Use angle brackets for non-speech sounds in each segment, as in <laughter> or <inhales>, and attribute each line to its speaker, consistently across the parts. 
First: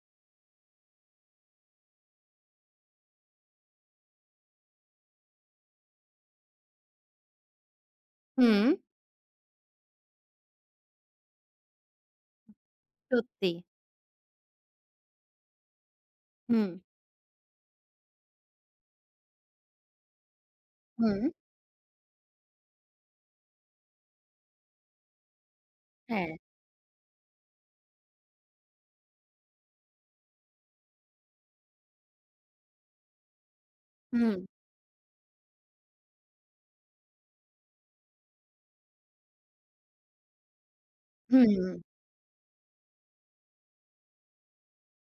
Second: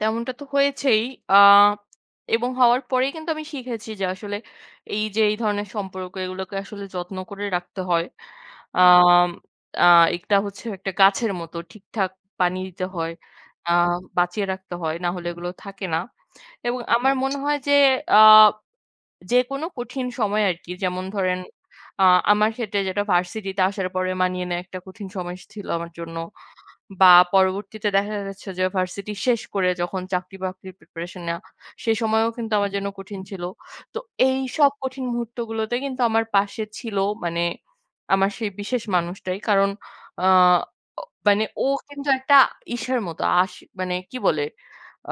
Speaker 1: তেমনটা তো হয়েছেই। আ এবং হওয়ার পরেই কিন্তু আমি শিখেছি যে আসলে এইযে এই ধরনের সম্পর্ক এইগুলোকে আসলে যত্ন করে রাখতে হয়।
Speaker 2: হুম।
Speaker 1: আম আ একটা হচ্ছে একটা গাছের মতো। ঠিকঠাক পানি দিতে হয়,
Speaker 2: সত্যি।
Speaker 1: আ বাঁচিয়ে রাখতে হয়। না হলে এগুলো থাকে না।
Speaker 2: হুম।
Speaker 1: এবং আমার মনে হয় যে আ যেকোনো কঠিন সময় আরকি যেমন
Speaker 2: হুম।
Speaker 1: ধরেন আ আমার ক্ষেত্রে যেটা varsity তে আসার পরে মানিয়ে নেয়া একটা কঠিন সময় স ছিল আমার জন্য।
Speaker 2: হ্যাঁ।
Speaker 1: বা পরবর্তীতে দেখা যাচ্ছে যে varsity শেষ করে যখন চাকরি-বাকরির preparation নেওয়া, সে সময়ও কিন্তু আমার জন্য কঠিন ছিল। তো এই
Speaker 2: হুম।
Speaker 1: সব কঠিন মুহূর্তগুলোতে কিন্তু আমার পাশে ছিল মানে আমার সেই বিশেষ মানুষটাই। কারণ আ অ মানে
Speaker 2: হুম,
Speaker 1: ও
Speaker 2: হুম।
Speaker 1: কিন্তু একটা ইসের মতো আশি মানে কি বলে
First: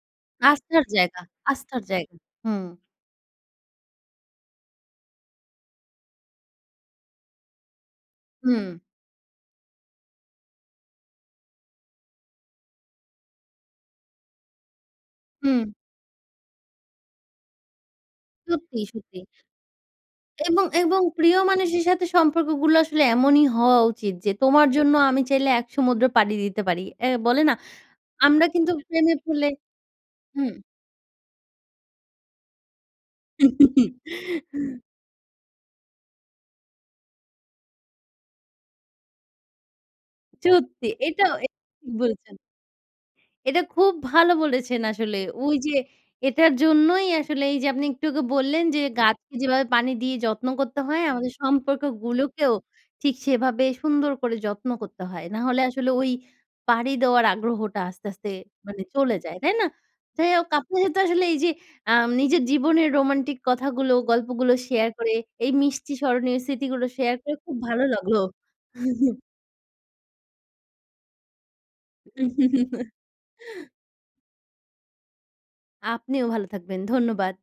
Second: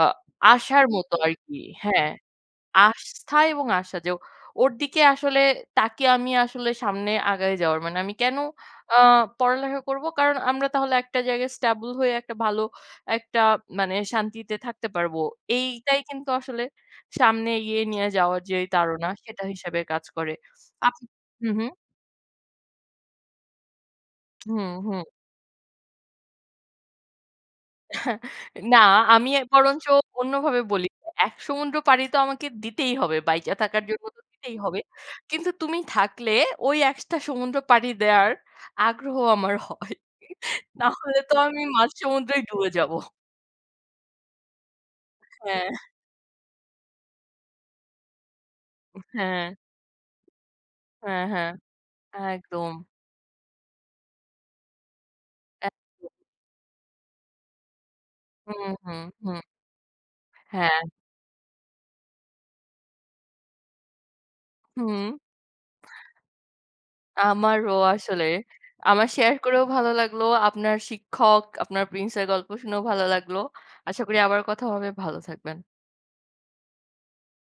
Speaker 1: আ
Speaker 2: আস্থার
Speaker 1: আশার মতো
Speaker 2: জায়গা
Speaker 1: আরকি।
Speaker 2: আস্থার
Speaker 1: হ্যাঁ।
Speaker 2: জায়গা। হুম।
Speaker 1: আস্থা এবং আশা। যে ও ওর দিকে আসলে তাকিয়ে আমি আসলে সামনে আগায় যাওয়ার মানে আমি কেন
Speaker 2: হুম।
Speaker 1: আ পড়ালেখা করবো? কারণ আমরা তাহলে একটা জায়গায় stable হয়ে একটা ভালো একটা মানে শান্তিতে থাকতে পারবো।
Speaker 2: হুম।
Speaker 1: এইটাই কিন্তু আসলে সামনে ইয়ে নিয়ে যাওয়ার যেই
Speaker 2: সত্যি,
Speaker 1: তাড়না
Speaker 2: সত্যি।
Speaker 1: সেইটা হিসেবে কাজ করে।
Speaker 2: এবং, এবং
Speaker 1: আপনি
Speaker 2: প্রিয়
Speaker 1: হুম, হুম।
Speaker 2: মানুষের সাথে সম্পর্কগুলো আসলে এমনই হওয়া উচিত যে
Speaker 1: হুম,
Speaker 2: তোমার জন্য
Speaker 1: হুম।
Speaker 2: আমি চাইলে এক সমুদ্র পাড়ি দিতে পারি। এ বলে না
Speaker 1: <scoffs>
Speaker 2: আমরা কিন্তু
Speaker 1: না
Speaker 2: প্রেমে
Speaker 1: আমি এ
Speaker 2: পড়লে
Speaker 1: বরঞ্চ
Speaker 2: হুম।
Speaker 1: অন্যভাবে বলি। এক সমুদ্র পাড়ি তো আমাকে দিতেই হবে। বাইচা থাকার জন্য তো দিতেই হবে।
Speaker 2: <laughs>
Speaker 1: কিন্তু তুমি থাকলে ওই একটা সমুদ্র পাড়ি দেওয়ার আগ্রহ আমার হয়।
Speaker 2: সত্যি।
Speaker 1: নাহলে
Speaker 2: এটাও
Speaker 1: তো
Speaker 2: <unintelligible>
Speaker 1: আমি
Speaker 2: ঠিক
Speaker 1: মাঝ
Speaker 2: বলেছেন।
Speaker 1: সমুদ্রেই ডুবে যাবো।
Speaker 2: এটা খুব ভালো বলেছেন আসলে
Speaker 1: হ্যাঁ।
Speaker 2: ওইযে এইটার জন্যই আসলে এইযে আপনি একটু আগে বললেন যে
Speaker 1: উম
Speaker 2: গাছকে
Speaker 1: হ্যাঁ।
Speaker 2: যেভাবে পানি দিয়ে যত্ন করতে হয়
Speaker 1: হ্যাঁ,
Speaker 2: আমাদের
Speaker 1: হ্যাঁ।
Speaker 2: সম্পর্কগুলোকেও
Speaker 1: একদম।
Speaker 2: ঠিক সেইভাবে সুন্দর করে যত্ন করতে হয়। না হলে আসলে
Speaker 1: একদম।
Speaker 2: ওই পাড়ি দেওয়ার আগ্রহটা আস্তে, আস্তে
Speaker 1: হুম,
Speaker 2: মানে
Speaker 1: হুম,
Speaker 2: চলে যায়,
Speaker 1: হুম।
Speaker 2: তাই না? যাই হোক
Speaker 1: হ্যাঁ।
Speaker 2: আপনার সাথে আসলে এই যে আম নিজের জীবনের রোমান্টিক কথাগুলো, গল্পগুলো share
Speaker 1: হুম।
Speaker 2: করে
Speaker 1: <inhales>
Speaker 2: এই মিষ্টি স্মরণীয় স্মৃতিগুলো share করে খুব
Speaker 1: আমারও
Speaker 2: ভালো লাগলো।
Speaker 1: আসলে। আমার
Speaker 2: <chuckles>
Speaker 1: share করেও ভালো লাগলো। আপনার শিক্ষক, আপনার prince এর গল্প শুনেও ভালো লাগলো।
Speaker 2: <laughs>
Speaker 1: আশা করি আবার কথা হবে। ভালো থাকবেন।
Speaker 2: আপনিও ভালো থাকবেন। ধন্যবাদ।